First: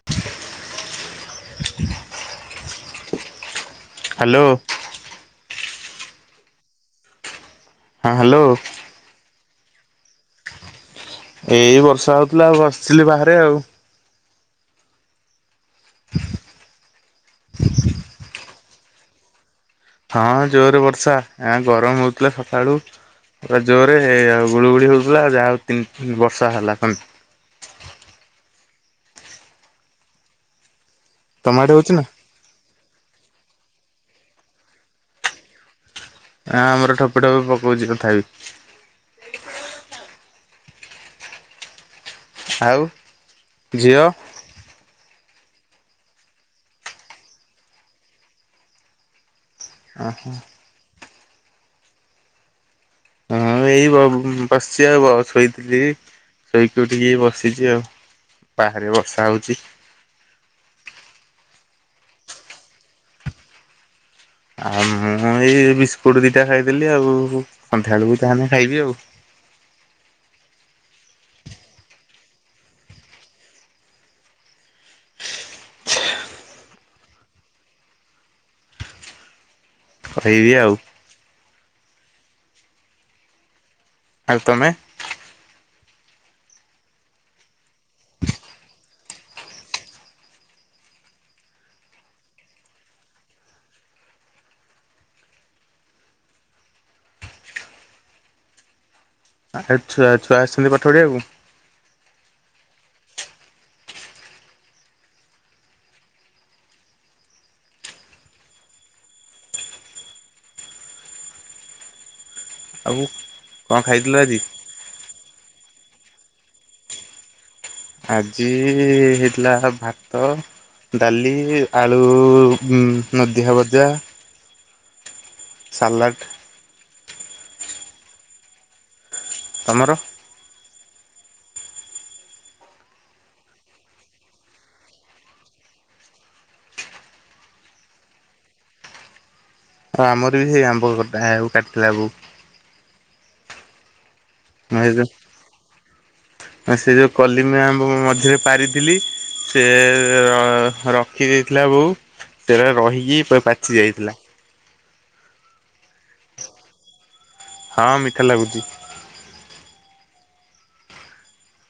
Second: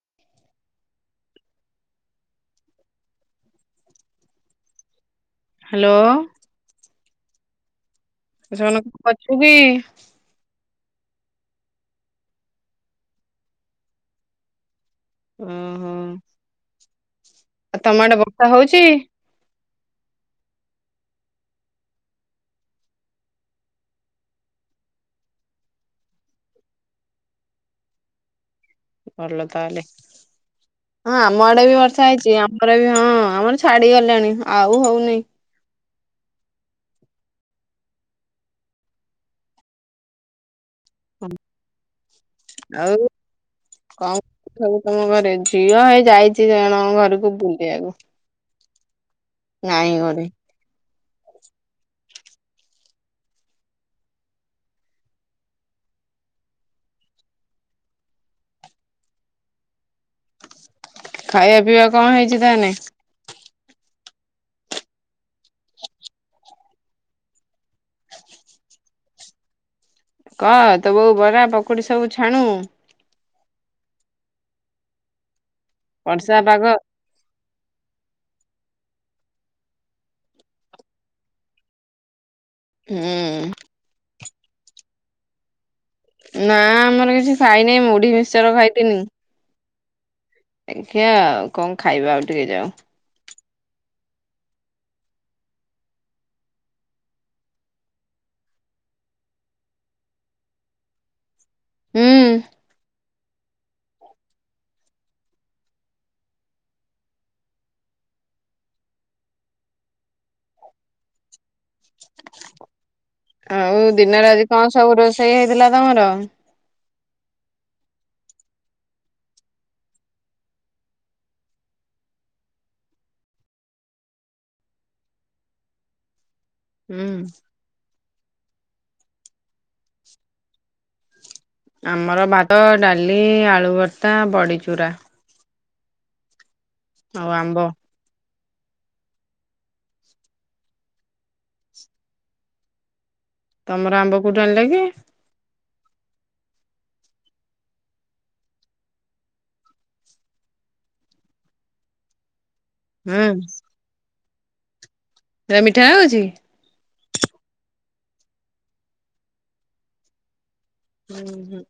[inaudible] Hello. Hello. ହଁ hello ସେମାନେ କଣ କରୁଛତି? ଏଇ ବର୍ଷା ହଉଥିଲା ଆଉ ବସିଥିଲି ବାହାରେ ଆଉ। ଓ ହୋ ଆଉ ତମଆଡ଼େ ବର୍ଷା ହଉଚି? ହଁ ଜୋରେ ବର୍ଷା, ଆ ଗରମ ହଉଥିଲା ସକାଳୁ ପୁରା ଜୋରରେ ହେ ଆଉ ଗୁଳୁଗୁଳି ହଉଥିଲା ଯାହା ହଉ ତିନି ବର୍ଷା ହେଲା କେମ ଭଲ ତାହେଲେ ହଁ ଆମ ତମ ଆଡେ ବି ହଉଛି ନା ବର୍ଷା ହେଇଛି। ପରେ ବି ହଁ ଆମର ଛାଡିଗଲାଣି ଆଉ ହଉନି। ନା ଆମର ଠୋପେ ଠୋପେ ପକଉଛି ତଥାପି। ଆଉ ହଁ, ଝିଅ ଆଉ କଣ? ସବୁ ତମ ଘରେ ଝିଅ ହେଇ ଯାଇଛି ଜଣ ଘରକୁ ବୁଲିବାକୁ। ନାଇଁ ଘରେ। ହୁଁ ମୁଁ ଏଇ ବ ବସିଛି ଆଉ ଶୋଇଥିଲି ଶୋଇକି ଉଠିକି ବସିଛି ଆଉ। ବାହାରେ ବର୍ଷା ହଉଛି। ଖାଇବା ପିଇବା କଣ ହେଇଛି ତାହାନେ? ଆଉ ମୁଁ ଏଇ ବିସ୍କୁଟ ଦିଇଟା ଖାଇଥିଲି ଆଉ ସନ୍ଧ୍ୟାବେଳକୁ ଯାହେନେ ଖାଇବି ଆଉ। କଅ ତୋ ବୋଉ ବରା ପକୁଡି ସବୁ ଛାଣୁ। ବର୍ଷା ପାଗ। କହିବି ଆଉ। ହୁଁ ଆଉ ତମେ? ନା ଆମର କିଛି ଖାଇନେଇ ମୁଁଢି ମିସର ଖାଇଥିନି। ଆଜ୍ଞା ଆଉ କଣ ଖାଇବା ଆଉ ଟିକେ ଯାଉ? ଆଉ ଖାଲି ଛୁଆ ଛୁଆ ଆସିଛନ୍ତି ପାଠ ପଢ଼ିବାକୁ। ହୁଁ ଆଉ କଣ ଆଉ ଖାଇଥିଲ ଦିନରେ ଆଜି କଣ ସବୁ ରୋଷେଇ ହେଇଥିଲା ତମର ଆଜି ହେଇଥିଲା ଭାତ ଡାଲି ଆଳୁ ନଦିଆ ଭଜା ସଲଡ଼୍ ହୁଁ ତୁମର ଆମର ଭାତ ଡାଲି ଆଳୁଭର୍ତ୍ତା ବଡ଼ିଚୂୁରା ହଉ ଆମ୍ବ ଆଉ ଆମର ବି ସେଇ ଆମ୍ବଡା ହେବକୁ କାଟିଥିଲା ବବକୁ ତମର ଆମ୍ବ କୋଉଠୁ ଆଣିଲ ନେ କି? ଯ ସେ ଯୋଉ କଲିମ ମଝରେ ପାରିଥିଲି ସେ ରଖି ଦେଇେଇଥିଲା ବୋଉ ସେଟ ରହିକି ହୁଁ ପାଚି ଯାଇଥିଲା ଏ ମିଠା ଅଛି ହଁ ମିଠା ଲାଗୁଛି ହୁଁ ହୁଁ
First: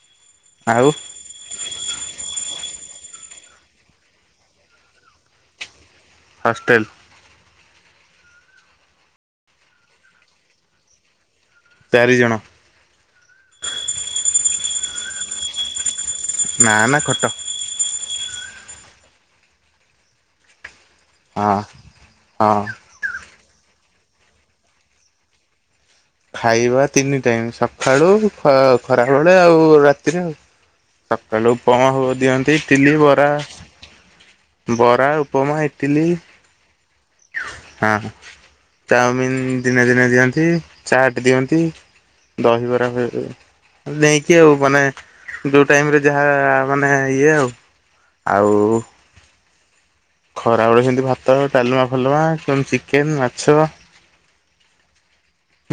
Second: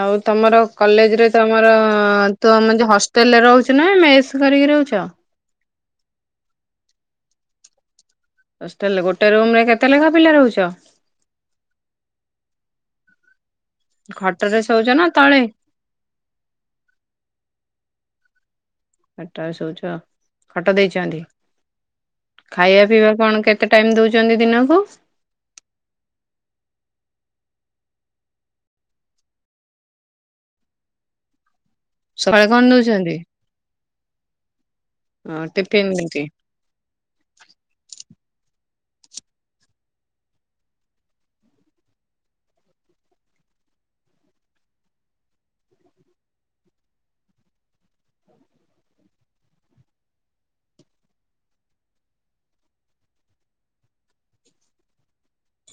ଆଉ ତମର ଆଉ କଲେଜ ରେ ତମର ତୁ ଆମ ଯ ହଷ୍ଟେଲ ରେ ରହୁଛୁ ନା ମେସ୍ କରିକି ରହୁଛ? ହଷ୍ଟେଲ୍। ଗୋଟେ ରୁମ ରେ କେତେ ଲେଖା ପିଲା ରହୁଛ? ଚାରିଜଣ। ଖଟରେସ ହଉଛ ନା ତଳେ? ନା ନା ଖଟ। ଖଟା ଶଉଛ ଖଟ ଦେଇଛନ୍ତି? ହଁ ହଁ। ଖାଇବା ପିଇବା କଣ କେତେ ଟାଇମ ଦଉଛନ୍ତି ଦିନକୁ? ଖାଇବା ତିନି ଟାଇମ ସକାଳୁ ଖରାବେେଳେ ଆଉ ରାତିରେ ଆଉ। ସକାଳୁ ପମା ସକାଳେ ଦିଅନ୍ତି କଣ ଇଟିଲି ଦଉଛନ୍ତି? ବରା ବରା ହଁ ଉପମା ଟିଫିନ ଇତିଥିଲି। କେମିତି? ହଁ ଚାଉମିିନ ଦିନେ ଦିନେ ଦିଅନ୍ତି ଚାଟ ଦିଅନ୍ତି। ଦହିବରା ହ ନେଇକି ଆଉ ମାନେ ଯଉ ଟାଇମରେ ଯାହା ମାନେ ଇଏ ଆଉ ଆଉ ଖରାବେଡେ ସେମିତି ଭାତ ଡାଲମା ଫାଲୁମା ଚିକେନ ମାଛ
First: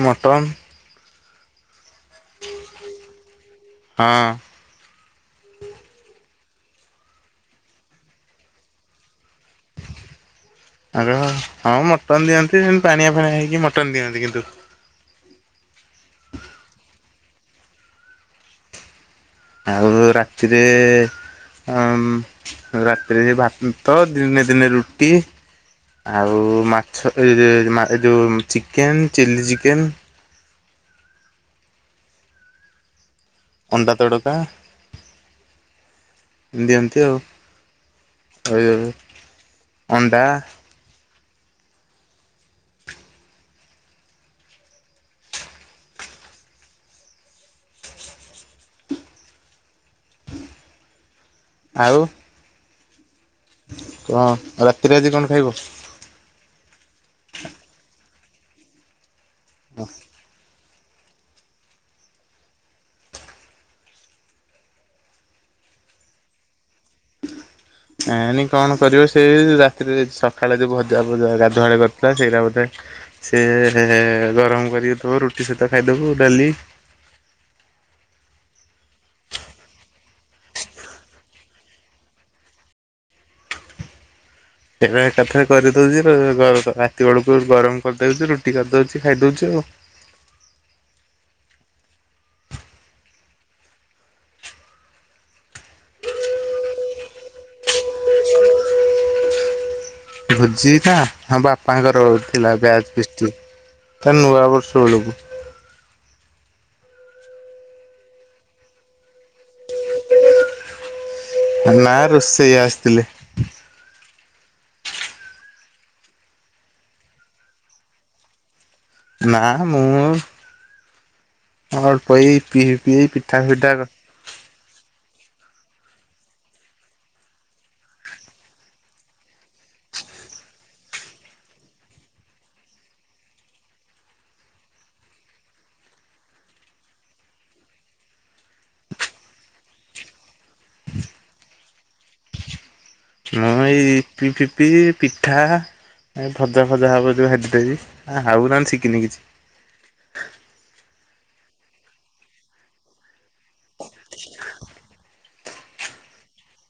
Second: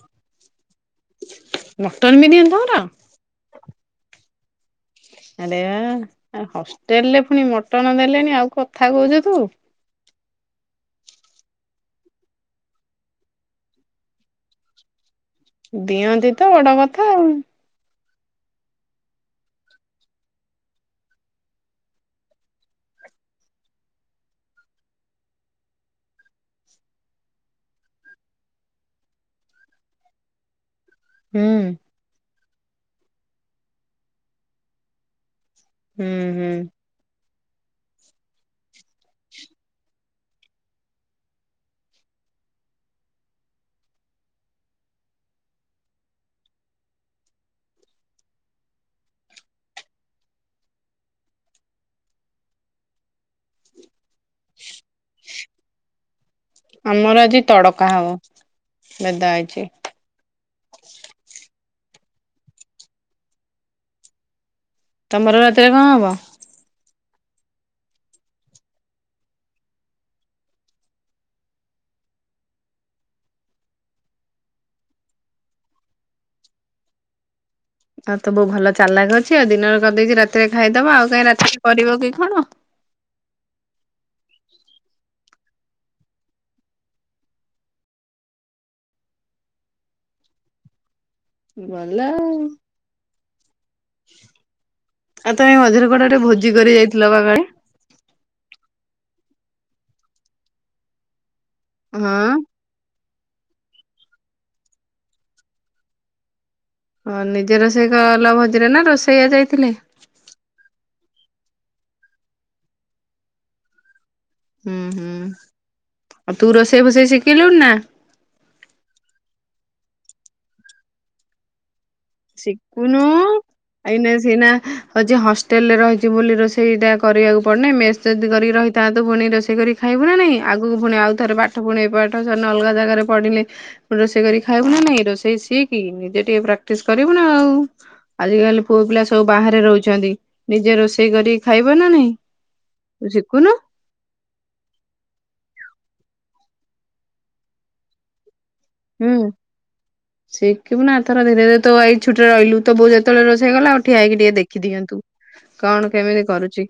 ମଟନ୍ ଡକ୍ଟର ବି ନିିଅନ୍ତ ନା? [inaudible] ଆରେ ହଷ୍ଟେଲରେ ପୁଣି ମଟନ ଦେଲେଣି ଆଉ କଥା କହୁଛୁ ତୁ। ଆଗ ହଁ ମଟନ ଦିଅନ୍ତି ସେତି ପାଣିଆ ଫାଣିଆ ହେଇକି ମଟନ ଦିଅନ୍ତି କିନ୍ତୁ। ଦିଅନ୍ତି ତ ବଡ କଥା ଆଉ। ଆଉ ରାତିରେ ଆ ରାତିରେ ଭାତ ଦିନେ ଦିନେ ରୁଟି ଆଉ ମାଛ ଯେଉଁ ଚିକେନ୍ ଚିଲ୍ଲି ଚିକେନ୍ ହୁଁ। ଅଣ୍ଡା ତଡକା ହୁଁ ହୁଁ। ଏମତି ଦିଅନ୍ତି ଆଉ। ଆ ଅଣ୍ଡା ଆଉ କଣ ରାତିରେ ଆଜି କଣ ଖାଇବ? ଆମର ଆଜି ତଡକା ହଉ ଭେଦା ହେଇଛି। ହଁ। ତମର ରାତିରେ କଣ ହବ? ଏ ନାଇ କଣ କରିବ ସେଇ ରାତିରେ ସକାଳେ ଯୋଉ ଭଜା ଗାଧୁଆଳି କରିୁଥିଲା ସେଇଟା ବୋଧେ ସେି ଗରମ କରିଥବ ରୁଟି ସହିତ ଖାଇଦେବୁ ଡାଲି। ଆଉ ତ ବୋଉ ଭଲ ଚାଲାକ ଅଛି। ଆଉ ଦିନରେ କରିଦେଇକଛି ରାତିରେ ଖାଇଦବ। ଆଉ କାହିଁ ରାତିରେ କରିବ କି କଣ? ସେଟ ଏକାଥ କରିଦଉଛି। ରାତି ବେଳକୁ ଗରମ କରିଦଉଛି। ରୁଟି କରିଦଉଛି ଖାଇଦଉଛି ଆଉ। ଭଲ। ଆଉ ତମେ ମଝରଗଡ଼ଟରେ ଭୋଜି କରି ଯାଇଥିଲ ବାକାଳେ? ଭୋଜି ତ ବାପାଙ୍କର ହଁ ଥିଲା ବ୍ୟାଜ ପିଷ୍ଟି। ତା ନୂଆ ବର୍ଷ ବେଳକୁ। ହଁ ନିଜେ ରୋଷେଇ କଲ ଭଜିରେ ନା ରୋଷେଇଆ ଯାଇଥିଲେ? ନା ରୋଷେଇଇ ଆସିଥିଲେ। ହୁଁ, ହୁଁ। ଆଉ ତୁ ରୋଷେଇ, ଭଷେଇ ଶିଖେଇିଲୁଣି ନା? ନା ମୁଁ ଅଳ୍ପ ଏଇ ପି ପିଇ ପିଠା ଫିଠା। ନ ସେନା। ହଉ ଯିଏ ହଷ୍ଟେଲରେେ ରହିଛି ବୋଲି ରୋଷେଇଟା କରିବାକୁ ପଡ଼ିନାହିଁ। ମେସ୍ ଯଦି କରିକି ରହିଥାନ୍ତ ପୁଣି ରୋଷେଇ କରି ଖାଇବୁ ନାହିଁ। ଆଗକୁ ପୁଣି ଆଉ ଥରେ ପାଠ ପୁଣି ଏ ପାଠ ସେ ଅଲଗା ଜାଗାରେ ପଢ଼ିଲେ ରୋଷେଇ କରି ଖାଇବୁ ନା ନାଇଁ। ରୋଷେଇ ସିଏକି ନିଜେ ଟିକେ ପ୍ରାକ୍ଟିସ କରିବୁ ନା ଆଉ। ଆଜିକାଲି ପୁଅ ପିଲା ସବୁ ବାହାରେ ରହୁଛନ୍ତି। ନିଜେ ରୋଷେଇ କରିକି ଖାଇବ ନା ନାହିଁ। ନଁ [unintelligible] ପିପି ଫିପି ପିଠା, ଭଜା, ଫଜା ହବ ଯ ହାାରଦବି ଆ ହଉନା ଶ। ହୁଁ। ଶିଖିବୁ ନାଥର ଧୀରେ ଧୀରେ ତ ଏଇ ଛୁଟିରେ ରହିଲୁ। ତବୁଉତେବେଳେ ରୋେଇ ଗଲା ଉଉଠିଆକ ଟିକେ ଦେଖିଦିଅନ୍ତୁ। କଣ କେମିତି କରୁଛି।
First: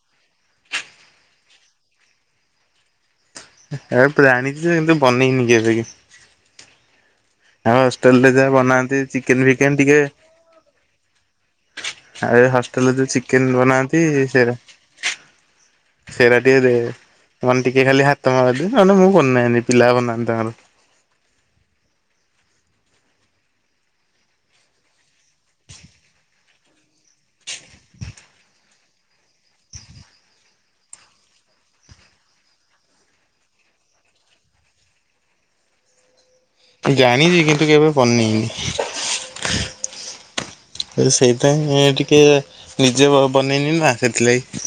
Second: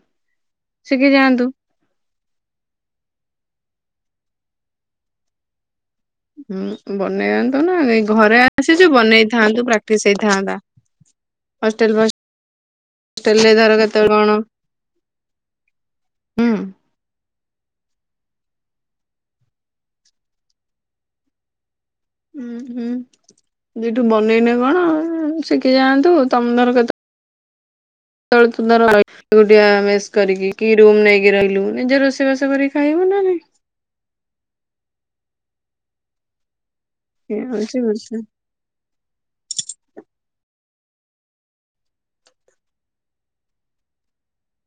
ଶିଖି ଯାଆନ୍ତୁ। ଏ ପ୍ରାଣିଛି ତ କିନ୍ତୁ ବନେଇନି କି ଏବେ କି। ହୁଁ ବନେଇଥାାଆନ୍ତୁ। ଆଉ ନା ଏ ହଷ୍ଟେଲରେ ଘରେ ଯାହା ଆସିଛୁ ବନାନ୍ତି ଚିକେନ ବନେଇଥାନ୍ତୁ ଫିକେନ ଟିକେ ପ୍ରାକ୍ଟିସ ହେଇଥାନ୍ତା। ହଷ୍ଟେଲ ଆଉ ଏ ହଷ୍ଟେଲରେ ଯୋଉ ଫଷ୍ଟେଲରେ ଚିକେନ ଧର ବନାନ୍ତି କେତେବେଳେ କଣ ସେଟା। ହୁଁ ସେରାଟିରେ [unintelligible] ମାନେ ଟିକେ ଖାଲି ହାତ ମାରଦି ନେ ମୁଁ କରିୁନାଁନି ପିଲା କରିନାହାନ୍ତି ତାଙ୍କର। ହୁଁ ହୁଁ [inaudible] ଯିଠୁ ବନେଇନେ କଣ ଶିଖି ଯାଆନ୍ତୁ। ତମନର କଥା। ଳ ସୁନ୍ଦର ର [unintelligible] ଗୋ ଆମେ କରିକି କି ରୁମ ନେଇକି ରହିଲୁ ନିଜେ ରୋଷେଇବାସ କରିକି ଖାଇବୁ ନା ନାଇଁ। ଜାଣିଛି ଏଇଆ କିନ୍ତୁ ହଉଛି କେବେ କଥା। ପନେଇନି। ସେଇପାଇଁ ଟିକେ ନିଜେ ବନେଇନି ନା ସେଥିଲାଗି।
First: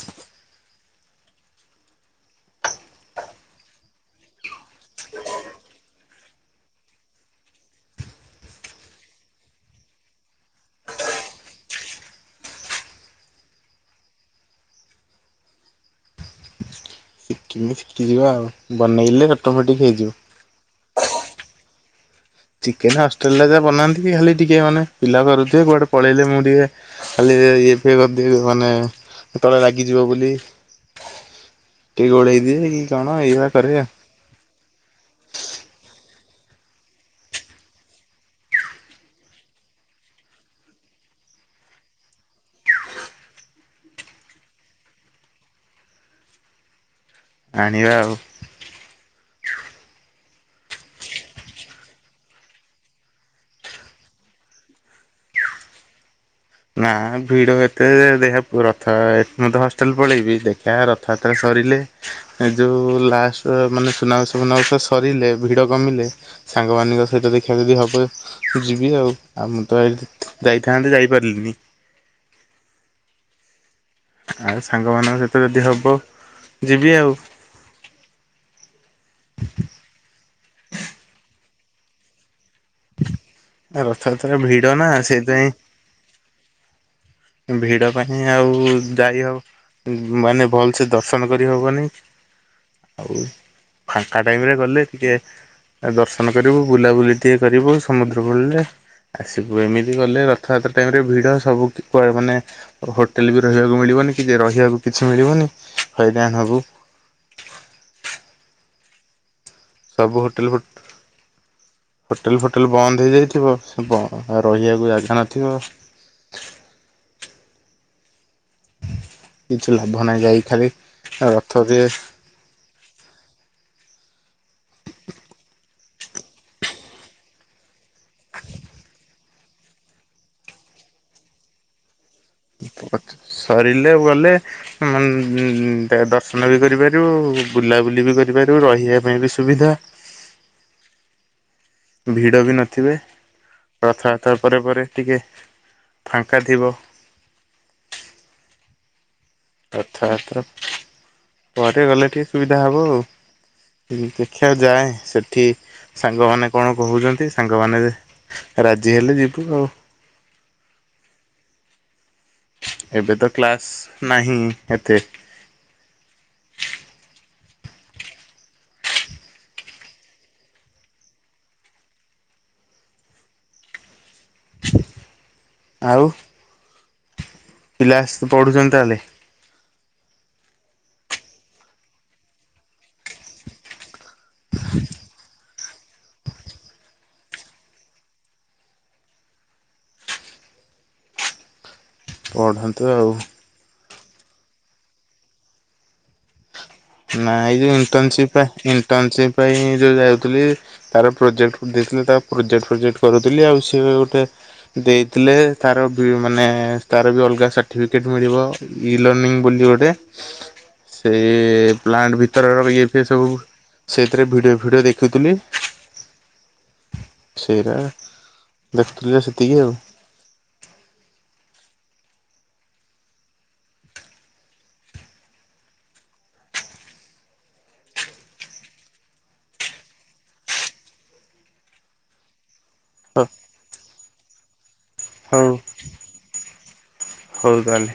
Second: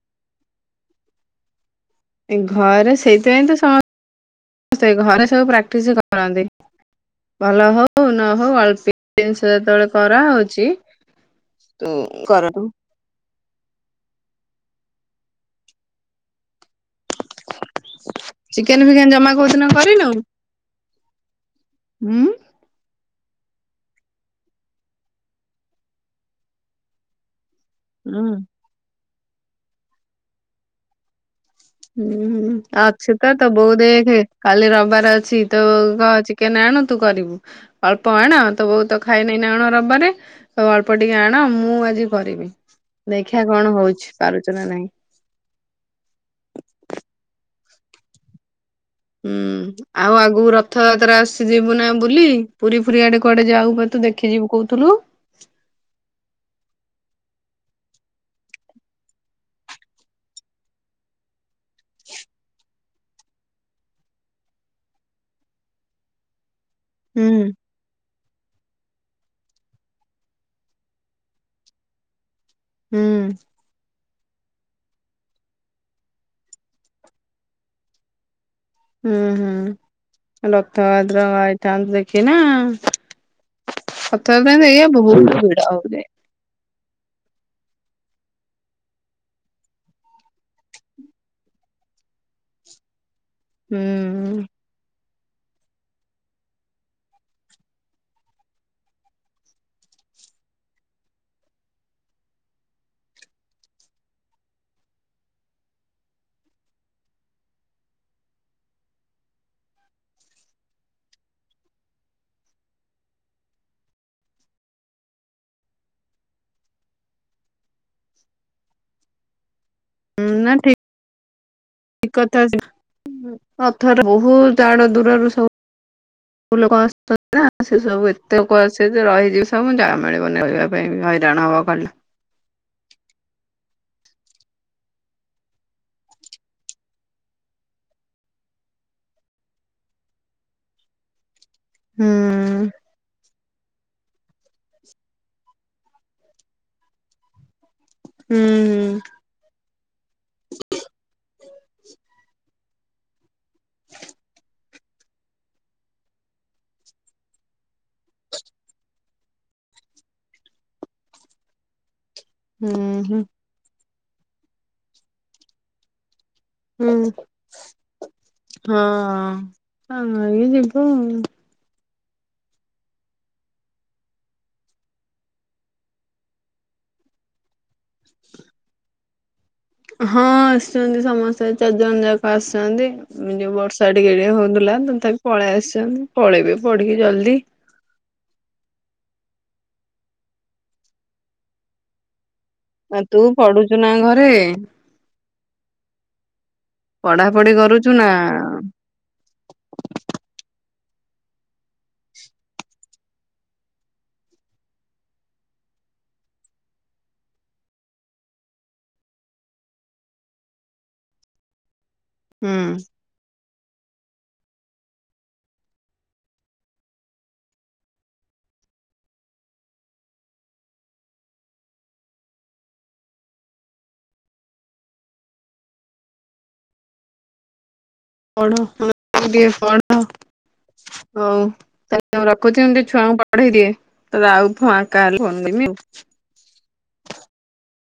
ଘରେ ସେଇଥିପାଇଁ ତ ସମସ୍ତେ ସମସ୍ତେ ଘରେ ସବୁ ପ୍ରାକ୍ଟିସ କରନ୍ତି। ଭଲ ହଉ ନ ହଉ ଅଳ୍ପ ଜିନିଷ ଯେତେବେଳେ କରାହେଉଛି। ତୁ କର ତୁ। ଶିକମି ଶିଖିଯିବା ଆଉ। ଚିକେନ ଫିକେନ ବନେଇଲେ ଜମା କୋଉଦିନ ଅଟୋମେଟିକ୍ କରିନୁ? ହେଇଯିବ। ହୁଁ ଚିକେନ ଅଷ୍ଟ୍ରେଲିଆ ଯା ବନାନ୍ତି କି ଖାଲି ଟିକେ ମାନେ ପିଲା କରୁଥେ କୁଆଡେ ପଳେଇଲେ ମୁଁ ଟିକେ। ଖାଲି ଇଏ କରିଦି ହୁଁ ମାନେ ତଳେ ଲାଗିଯିବ ବୋଲି। ଟିକେ ଗୋଳେଇ ହୁଁ ଦିଏ କି କଣ ଆକ୍ଷୁତା ଏଇଭଳିଆ ତ ବହୁ କରେ ଆଉ ଦେଖ। କାଲି ରବିବାର ଅଛି ତୁ କ ଚିକେନ ଆଣୁ ତୁ କରିବୁ। ଅଳ୍ପ ଆଣ ତ ବହୁତ ତ ଖାଇନାଇ ନା ଆଣ ରବିବାରେ? ଅଳ୍ପ ଟିକେ ଆଣ। ମୁଁ, ଆଜି କରିବି। ଦେଖିବା କଣ ହଉଛି। ପାରୁଛ ନା ନାହିଁ। ଆଣିବା ଆଉ। ହୁଁ। ଆଉ ଆଗକୁ ରଥଯାତ୍ରା ଆସିଯିବୁ ନା ବୁଲି ପୁରୀ ପୁରୀ ଆଡେ କୁଆଡେ ଯାଉ ତୁ ଦେଖିଯିବୁ କହୁଥିଲୁ। ନା ଭିଡ ଏତେ ଦେଖ ରଥ ମତେ ହଷ୍ଟେଲ ପଳେଇବି। ଦେଖା ରଥଯାତ୍ରା ସରିଲେ। ଯୋଉ ଲାଷ୍ଟ ମାନେ ସୁନାଉ ଫନାଉ ସରିଲେ ଭିଡ କମିଲେ। ସାଙ୍ଗମାନଙ୍କ ହୁଁ ସହିତ ଦେଖିବାକୁ ଯଦି ହବ ମୁ ଯିବି ଆଉ। ଆଉ ମୁଁ ତ ଯାଇଥାନ୍ତେ ଯାଇ ବରଲି ହୁଁ ଆଉ ସାଙ୍ଗମାନଙ୍କ ସହିତ ଯଦି ହବ ଯିବି ଆଉ ହୁଁ ହୁଁ ରକ୍ତ ଭଦ୍ର ହେଇଥାନ୍ତୁ ଦେଖି ନା ରଥଯାତ୍ରା ପତ ଦ ଭିଡ଼ ନା ଏଇ ବବହୁତ ସେଇଥିପାଇଁ ବିଡ଼ା ଭିଡ ପାଇଁ ଆଉ ଯାୟୀ ହଉ ମାନେ ଭଲସେ ଦର୍ଶନ କରି ହବନି ଆଉ ହୁଁ ଏକା ଟାଇମେ ଗଲେ ଟିକେ ଦର୍ଶନ କରିବୁ ବୁଲାବୁଲି ଟିକେ କରିବୁ ସମୁଦ୍ର ବୋଳିଲେ ଆସିବୁ ଏମିତି ଗଲେ ରଥଯାତ୍ରା ଟାଇମ ରେ ଭିଡ ସବୁ କୁଆଡ଼େ ମାନେ ହୋଟେଲ ବି ରହିବାକୁ ମିଳିବନି କି ରହିବାକୁ କିଛି ମିଳିବନି ହଇରାଣ ହେବ ସବୁ ହୋଟେଲ ଫ ହୋଟେଲ ଫୋଟେଲ ବନ୍ଦ ହେଇଯାଇଥିବ ସେ ରହିବାକୁ ଜାଗା ନଥିବ କିଛି ଲାଭ ନାହିଁ ଯାଇ ଖାଲି ରଥରେ ଥା ଅଥର ବହୁ ଜାଡ ଦୂରରୁ ସବୁ ହଁ ଲୋକ ଆସୁଛନ୍ତି ନା ସେ ସବୁ ଏତେ ଲୋକ ଆସେ ଯେ ରହିଯିବ ସବୁ ଯାହା ମିଳିବନ ରହିବା ପାଇଁ ହଇରାଣ ହବ କହିଲ ସରିଲେ ଗଲେ ଦର୍ଶନ ବି କରିପାରିବୁ ବୁଲାବୁଲି ବି କରିପାରିବୁ ରହିବା ପାଇଁ ବି ସୁବିଧା ହୁଁ ଭିଡ଼ ବି ନଥିବେ ରଥବାର୍ତ୍ତା ପରେ ପରେ ଟିକେ ଫାଙ୍କା ଥିବ ହୁଁ ହୁଁ ରଥାବାତ୍ର ପରେ ଗଲେ ଟିକିେ ସୁବିଧା ହେବ ଆଉ ଦେଖିବାକୁ ଯାଏ ସେଠି ସାଙ୍ଗମାନେ କଣ କହୁଛନ୍ତି ସାଙ୍ଗମାନେ ରାଜି ହେଲେ ଯିବୁ ଆଉ ହୁଁ ଏବେ ହୁଁ ତ କ୍ଲାସ୍ ନାହିଁ ଏତେ ହୁଁ ହଁ ଇଏ ଯିବୁ ଆଉ ପିଲା ଆସ ତ ପଢ଼ୁଛନ୍ତି ତାହେଲେ ହଁ ଆସିୁଛନ୍ତି ସମସ୍ତେ ଚାରିଜଣ ଯାକ ଆସୁଛନ୍ତି ଯଉ ବର୍ଷା ଟିକେ ହଉଥିଲା ତମେ ତାକୁି ପଳେଇ ଆସଛ ମୁଁ ପଳେଇବି ପଢିକି ଜଲ୍ଦି ଓଡ଼ ହ ଆ ତୁ ପଢୁଛୁ ନା ଘରେ ପଢାପଢି କରୁଛୁ ନା ଟନସି ପାଇଁ ଯୋଉ ଯାଉଥିଲି ତାର ପ୍ରୋଜେକ୍ଟ ଦେଇଥିଲେ ତା ପ୍ରୋଜେକ୍ଟ ପ୍ରୋଜେକ୍ଟ କରୁଥିଲି ଆଉ ସିଏ ଗୋଟେ ଦେଇଥିଲେ ତାର ମାନେ ତାର ବି ଅଲଗା ସଟିଫିକେଟ ମିଳିବ ଇ ଲ ବୋଲି ଗୋଟେ ସେ ପ୍ଲାଣ୍ଟ ଭିତର ହୁଁ ଇଏ ଫ ସବୁ ସେଥିରେ ଭିଡ଼ିଓ ଭିଡ଼ିଓ ଦେଖୁଥିଲି ସେଇଟା ଦେଖୁଥିଲି ସେତିକି ଆଉ ପଢ ଟିକେ ପଢ ହଉ ତାଲେ ରଖୁଛି ଛୁଆଙ୍କୁ ପଢେଇ ଦିଏ ତ ଆଉଥଆ କାଲେ କନମି ଆଉ ହଉଗଲି